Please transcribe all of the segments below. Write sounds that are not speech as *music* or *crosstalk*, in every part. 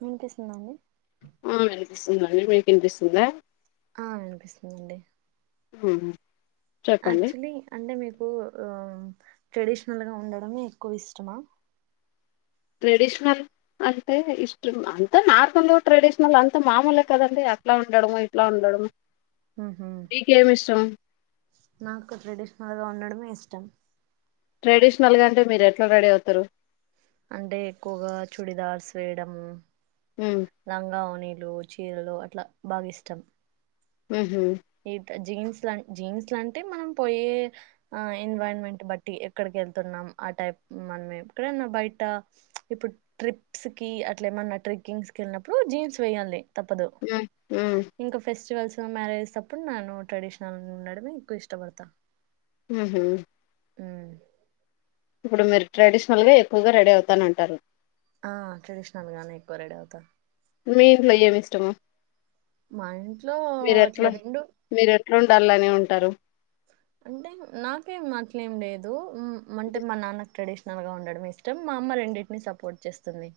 వినిపిస్తుందండి య్ వెనిపిస్తుందండి మీకు వినిపిస్తుందా ఆ అనిపిస్తుందండి హు యాక్చులీ అంటే మీకు ట్రెడిషనల్గా ఉండడం ఎక్కువ ఇష్టమా ట్రెడిషనల్ అంటే ఇష్టం అంత నార్మల్ ట్రెడిషనల్ అంత మామూలే కదండి అట్ల ఉండడము ఇట్ల ఉండడం ఊహమ్ నాకు ట్రెడిషనల్గా ఉండడ ఇష్టం ట్రెడిషనల్గా అంటే మీరెట్లా రెడీ అవుతారు అంటె ఎక్కువగా చుడిదార్స్ వేయడము లంగా ఒనీ లు చీరలు అట్ల బాగ ఇష్టం ఉహ్ హు ఈ జీన్స్ లా జీన్స్ లంటే మనం పోయే ఆ ఎన్వరాన్మెంట్ బట్టి ఎక్కడికి వెళ్తున్నాం ఆ టైప్ మనమే ఎక్కడన్న బయట ఇప్పుడు ట్రిప్స్ కి అట్ల ఎమన్న ట్రెక్కింగ్స్ క వెళ్ళినప్పుడు జీన్స్ వేయాలి తప్పదు ఉ ఇంక ఫెస్టివల్స్ స్తం మ్యారేజ్ స అప్పుడు నాను ట్రెడిషనల్ ఉండడమే ఎక్కువ ఇష్టపడతాను ఊహు ఉ ఇప్పుడు మీరు ట్రెడిషనల్ గా ఎక్కువగా రెడీ అవుతానంటారు ఆ ట్రెడిషనల్ గానే ఎక్కువ రెడీ అవుతా మీ ఇంట్లో ఏమి ఇష్టము మా ఇంట్లో అట్లా మీరెట్లా రెండు మీరెట్లా ఉండాలని ఉం టారు అంటే నాకేం అట్లేం లేదు ఉ అంటే మా నాన్న ట్రెడిషనల్ గా ఉండడం ఇష్టం మా అమ్మ రెండింటిని సపోర్ట్ చేస్తుంది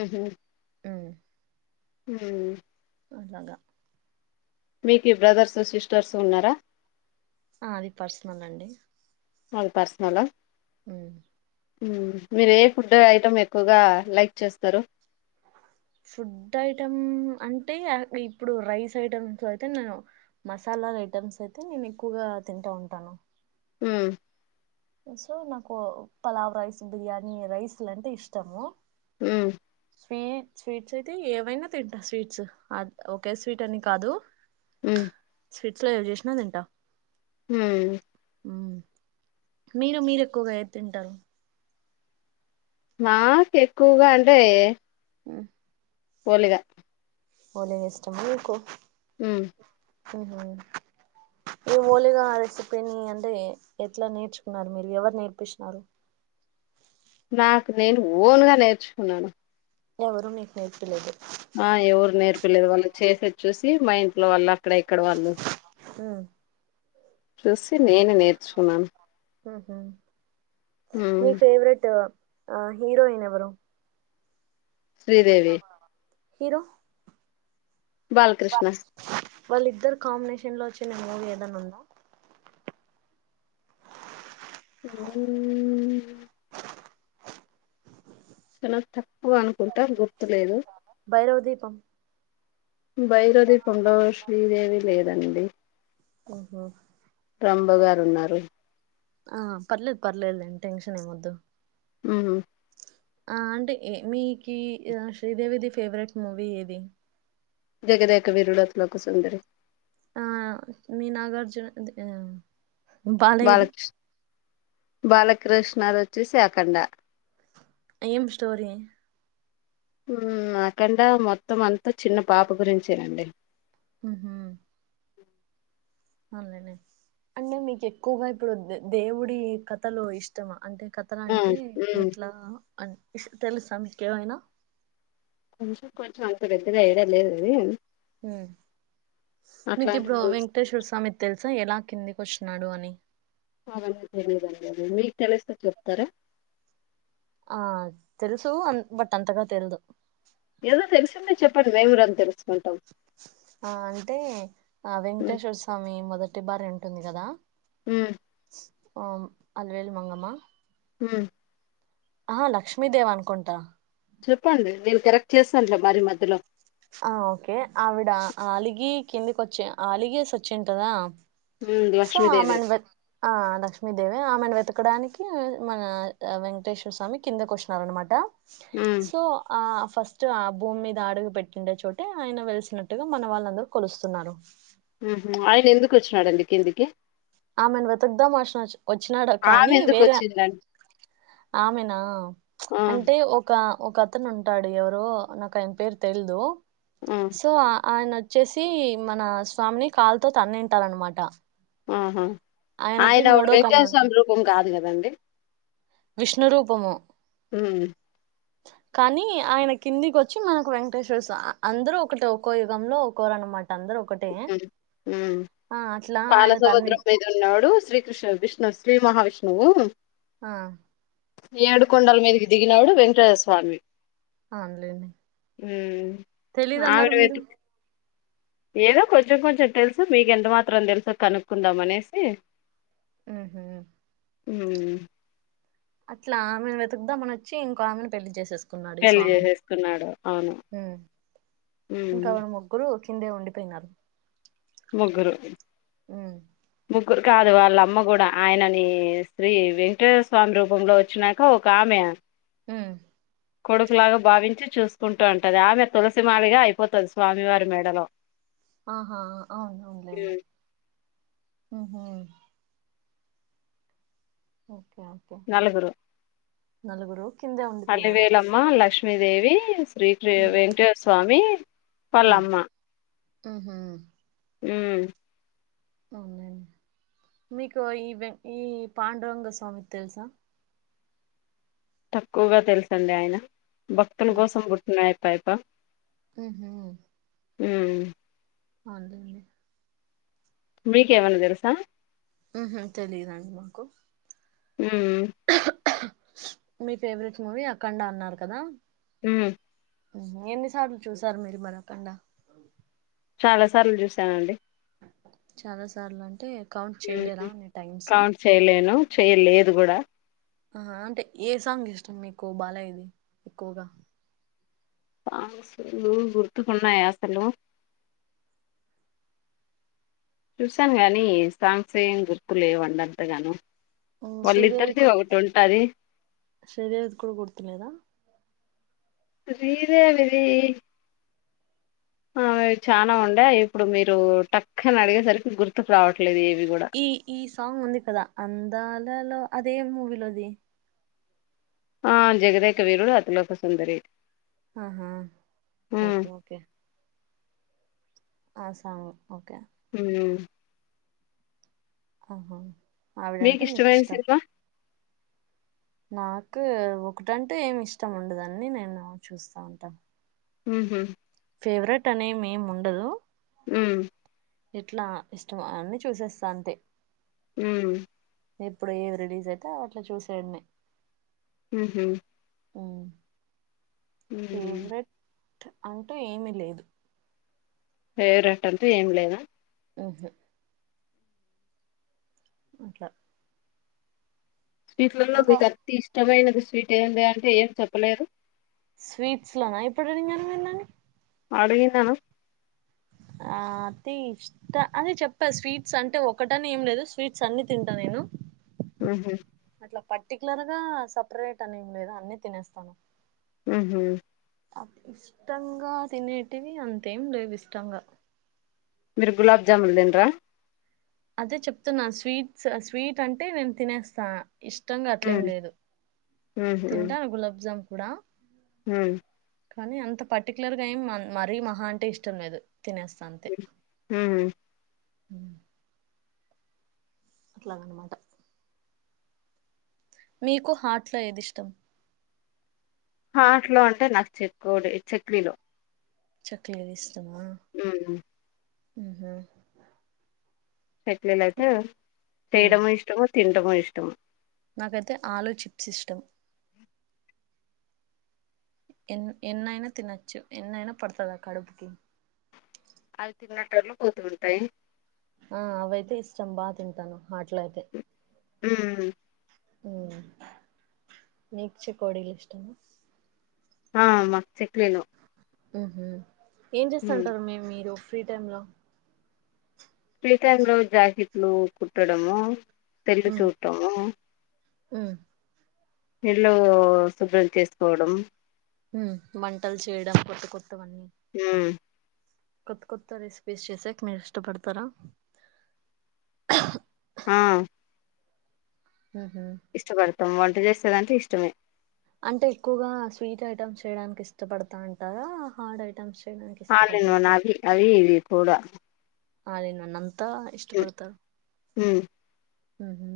ఉహు మ్మ్ ఉ అలాగా మీకు బ్రదర్సు సిస్టర్స్ ఉన్నారా ఆ అది పర్సనల్ అండి అది పర్సనల ఉ ఉ మీరు ఏ ఫుడ్ ఐటెమ్ ఎక్కువగా లైక్ చేస్తారు ఫుడ్ ఐటెమ్ అంటే ఇప్పుడు రైస్ ఐటమ్స్ లో అయితే నేను మసాలా ఐటెమ్స్ అయితే నేను ఎక్కువగా తింటా ఉంటాను ఉ సో నాకు పలావ్ రైస్ బిర్యానీ రైస్ అంటే ఇష్టము ఉహు స్వీట్ స్వీట్స్ అయితే ఏవైనా తింటా స్వీట్స్ అ ఒకే స్వీట్ అని కాదు స్వీట్లో ఏం చేస్ అన్ని తింటా ఉ మ్మ్. మీరు మీరు ఎక్కువగా ఏం తింటారు మాకు ఎక్కువగా అంటే ఆ వోలిగా ఓలిగా ఇష్టమా మీకు ఉ ఓహో ఓలిగా రెసిపీని అంటే ఎట్లా నేర్చుకున్నారు మీరు ఎవరు నేర్పించినారు నాకు నేను ఓన్గా నేర్చుకున్నాను ఎవరు మీకు నేర్పిలేదు ఆ ఎవరు నేర్పలేదు వాళ్ళు చేసే చూసి మా ఇంట్లో వాళ్ళు అక్కడ ఇక్కడ వాళ్ళు ఉ చూసి నేనే నేర్చుకున్నాను ఉహు మీ మ్మ్ ఫేవరెట్ ఆ హీరోయిన్ ఎవరు శ్రీదేవి హీరో బాలకృష్ణ వాళ్ళిద్దరు కాంబినేషన్ లో వచ్చిన మూవీ ఏదైనా ఉందా ఊ చాలా తక్కువ అనుకుంటారు గుర్తులేదు భైరవ దీపం బైరది పొండవ శ్రీదేవి లేదు దండి ఓహో రంబ గారు ఉన్నారు ఆ పర్లేదు పర్లేద నేం టెన్షన్ ఏమొద్దు అ ఆ అంటే మీకి శ్రీదేవిది ఫేవరెట్ మూవీ ఏది జగదక విరుళత్ లో ఒక సుందర్ ఆ మీ నాగార్జున ఆ బాలయిది బాలకృష్ణర్ వచ్చి సకండా ఏం స్టోరీ అకండా మొత్తం అంతా చిన్న పాప గురించేనండి హ అనే అంటే మీకు ఎక్కువగా ఇప్పుడు దేవుడి కథలు ఇష్టమా అంటే కథల మ్మ్ అంటే మ్మ్ ఎట్లా అ ఇ తెలు సకయినా కొంచ కొంచం అంత పెద్దగా ఏడా లేద్ ఇది మీకు అట్లాంటి ఇప్పుడు మూవీస్ వెంకటేశ్వర స్వామి తెల్సా ఎలా కిందికి వోచ్చినాడో అని అవన్నీ తెలియదండి మీకు తెలిస్తే చెప్తారా ఆ తెలుసు అ బట్ అంతగా తెల్ దు ఏదో తెలిసింటే చెప్పండి మేము రో న్ తెర్ స్ ఆ అంటే ఆ మ్మ్ వెంకటేశ్వర స్వామి మొదట్ టి బారే ఉంటుంది కదా హ్మ్ ఆమ్ అల్వేలు మాంగమ్మా హ్మ్ ఆ లక్ష్మీదేవ్ అనుకుంటా చెప్పండి నేను కరెక్ట్ చేస్తాను లే మరి మధ్యలో ఆ ఓకే ఆవిడ ఆలిగి కిందికి వచ్చి ఆలిగేసి వచ్చింటదా మ్మ్ సో లక్ష్మీదేవి ఆమెన్ వె ఆ లక్ష్మీ దేవి మే ఆమెను వెతకడానికి మన వెంకటేశ్వర స్వామి కిందకి వచ్చినార్ అనమాట మ్మ్ సో ఆ ఫస్ట్ ఆ భూమి మీద అడుగు పెట్ పెట్టిండే చోటే ఆయన వెలిసినట్టుగా మన వాళ్ళందరు కొలుస్తున్నారు హ్ హు ఆయన ఎందుకు వచ్చినాడండి కిందికి ఆమెను వెతుకుదా మషిన వచ్చినాడు ఆమె కానీ ఎందుకు వేరే వచ్చిందండి ఆమెనా ఆ అంటే ఒక ఒక అతను ఉంటాడు ఎవరో నాకు ఆయన పేరు తెలిదు ఆ సో ఆ ఆయన వచ్చేసి మన స్వామిని కాలుతో తన్నింటాడన్నమాట ఆహా ఆయన ఒక వెంకటేశర స్వామి రూపం కాదు కదా దండి విష్ణురూపము హ్మ్ కానీ ఆయన కిందికి వచ్చి మనకు వెంకటేశ్వర స్వామి. అందరూ ఒకటి ఒకో యుగంలో ఒకరు అనమాట మ్ ఆ అట్లా ఆయన తన్ని పాలసముద్రం మీద ఉన్నోడు శ్రీకృష్ణ విష్ణు శ్రీ మహావిష్ణువు ఆ ఏడుకొండల మీదకి దిగినాడు వెంకటేశ్వర స్వామి ఆన్లేని ఉ తెలీదన్నారు మీరు ఏదో కొంచెం కొంచెం తెలుసు మీకు ఎంత మాత్రం తెలుసో కనుక్కుందాం అనేసి మ్ హు ఉ అట్లా ఆమెను వెతుకుదామని వచ్చి ఇంకో ఆమెను పెళ్లి చేసేసుకో పెళ్లి చేసేసుకున్నాడు అవును మ్మ్ ఇంకా ఆవిడ ముగ్గురు కిందే ఉండిపోయినారు ముగ్గురు ఉమ్ ము కాదు వాళ్ళమ్మ కూడా ఆయనని శ్రీ వెంకటేశ్వర స్వామి రూపంలో వచ్చానాక ఒక ఆమె మ్ కొడుకులాగా భావించి చూసుకుంటా ఉంటది. ఆమె తులసి మాలగా అయిపోతది స్వామివారి మెడలో. ఆహా అవును అవునులేండి ఉమ్, మ్ హూ మ్ ఓకే ఓకే నలుగురు నలుగురు కిందే ఉండిపోయినారు అలివేలమ్మ లక్ష్మ క్ష్మీదేవీ శ్రీకృ ఉమ్ వెంకటేశ్వర స్వామి వాలమ్మా మ్ హూ మ్ అవునండి మీకు ఈ ఈ పాండురంగ స్వామి తెలుసా తక్కువగా తెలుసండి ఆయన భక్తుల కోసం పుట్టినయి పప్పయప్ప మ్ హు ఉ అవు *unintelligible* మీకు ఎవనా తెలుసా మ్ హు తెలిదండి మాకు మ్ మీ ఫేవరెట్ మూవీ అక్కండా అన్నారు కదా ఉ ఎన్నిసార్లు చూసారు మీరు మరకండా చాలా సార్లు చూసానండి చాలా సార్లు అంటే కౌంట్ చేయలేరా అన్ని టైమ్స్ కౌంట్ చేయలేను చెయలేదు కూడా ఆ అంటే ఏ సాంగ్ ఇష్టం మీకు బాలయది ఎక్కువగా చూసాను గానీ సాంగ్స్ ఏం గుర్తు లేవండి అంతగాను యూ శ్రీదేవి వాళ్ళిద్దరిది కూడా ఒకటి ఉంటది శ్రీదేవిది కూడా గుర్తు లేదా శ్రీదేవిది ఆవి చాలా ఉండే ఇప్పుడు మీరు టక్కని అడిగేసరికి గుర్తుకు రావ ఈ ఈ సాంగ్ ఉంది కదా అందాలలో అదే మూవీలో ది ఆ జగదేకవీరుడు అతి లోక సుందరి ఆహా హ్మ్ ఓకే ఓకే ఆ సాంగ్ ఓకే మ్ ఆహా మీకు ఆవిడంటే ఇష్టమైన ఇష్టం సినిమా నాకు ఒకటంటే ఏమి ఇష్టం ఉండదు అన్ని నేను చూస్తా ఉంటాను హహు ఫేవరెట్ అని ఏమి ఉండదు మ్ ఎట్లా ఇష్టం అన్నీ చూసేస్తా అంతే మ్ ఇప్పుడు ఏవి రిలీజ్ అయితే అట్లా చూసి వెయ్యడమే ఉహు మ్ ఉ అంటూ ఏమి లేదు ఫేవరెట్ అంటే ఏమి లేద ఉహూ అట్లా స్వీట్ లలో ఇంకా మీకు అతి ఇష్టమైన గి స్వీట్ ఏందే అంటే ఏం చెప్పలేదు స్వీట్స్ లోనా ఎప్పుడు అడిగినారు మీరు నన్ను అడిగినాను ఆ అతి ఇష్ట అదే చెప్పా స్వీట్స్ అంటే ఒకటని ఏం లేదు స్వీట్స్ అన్ని తింటా నేను ఉహు ఇట్లా పర్టికులర్ గా సపరేట్ అని ఏం లేదు అన్ని తినేస్తాను ఉహు ఇష్టంగా తినేటివి అంతేం లేవు ఇష్టంగా మీరు గులాబ్జాములు తిండ్రా అదే చెప్తున్నా స్వీట్స్ స్వీట్ అంటే నేను తినేస్తా ఇష్టంగా అట్లేం హ్మ్ లేదు తింటాను గులాబ్జామ్ కూడా హ కానీ అంత పర్టికులర్ గా ఏం మరీ మహా అంటే ఇష్టం లేదు తినేస్తా అంతే హ్మ్ ఉ అట్లాగన్మటా మీకు హాట్ లో ఏదిష్టం హాట్లో అంటే నాకు చెకోడి చెక్లీలో చక్లిలు ఇష్టమా ఉహు ఉహు చెక్లిలైతే ఉమ్ తేయడము ఇష్టము తిన్టము ఇష్టం నాకైతే ఆలో చిప్స్ ఇష్టం ఎన్ ఎన్నైనా తినచ్చు ఎన్నైనా పడుతదా కడుపుకి అవి తిన్నట్టర్లు పోతూ ఉంటాయి ఆ అవైతే ఇష్టం బా తింటాను మాట్లయితే ఉ నీకు చేకొడీలు ఇష్టం ఆ మాకు చెక్లీలు ఉహు ఏం చేస్తంటారు మి మీరు ఫ్రీ టైమ్ లో ఫ్రీటైమ్లో జాకిట్లు కుట్టడము సెల్లు చూటం ఉ ఇళ్లు శుభ్రం చేసుకోవడం వంటలు చేయడం కొత్త కొత్తవన్నీ ఉమ్ కొత్త కొత్త రెసిపీస్ చేసెకి మీరు ఇష్టపడతారా ఆ ఉహు ఇష్ట పడుతం వంట జెస్త్ అదీంటే ఇష్టమే అంటే ఎక్కువగా స్వీట్ ఐటెమ్స్ చేయడానికి ఇష్టపడతా అంటారా హార్డ్ ఐటమ్స్ చ్ ఆన్లైన్ ఓనా అవి ఇది పోడ అదేనా నన్ అంతా ఇష్టపడతరు ఉమ్ ఉ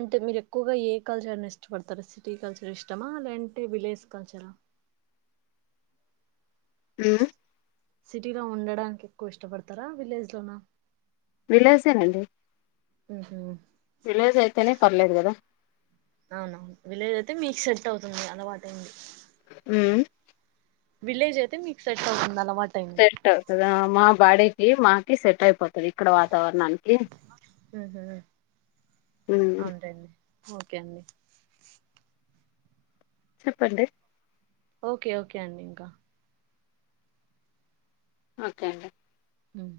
అంటే మీరు ఎక్కువగా ఏ కల్చర్ అని ఇష్టపడతారు సిటీ కల్చర్ ఇష్టమా లేంటే విలేజ్ కల్చరా ఉమ్ సిటీలో ఉండడానికి ఎక్కువ ఇష్టపడతారా విలేజ్ లోనా విలాసేనండి ఉహుం విలేజ్ అయితేనే పర్లేదు కదా అవున విలేజ్ అయితే మీకు సెట్ అవుతుంది అలవాటు ఏంది హ్మ్ విలేజ్ అయితే మీకు సెట్ అవుతుంది. అలవాటైంది సెట్ అవుతుదా మా బాడే ఈ మాకి సెట్ అయిపోతది ఇక్కడ వాతావరణానికి ఉహు అవునులేండి ఓకే అండి చెప్పండి ఓకే ఓకే అండి ఇంకా ఓకే అండి హ్మ్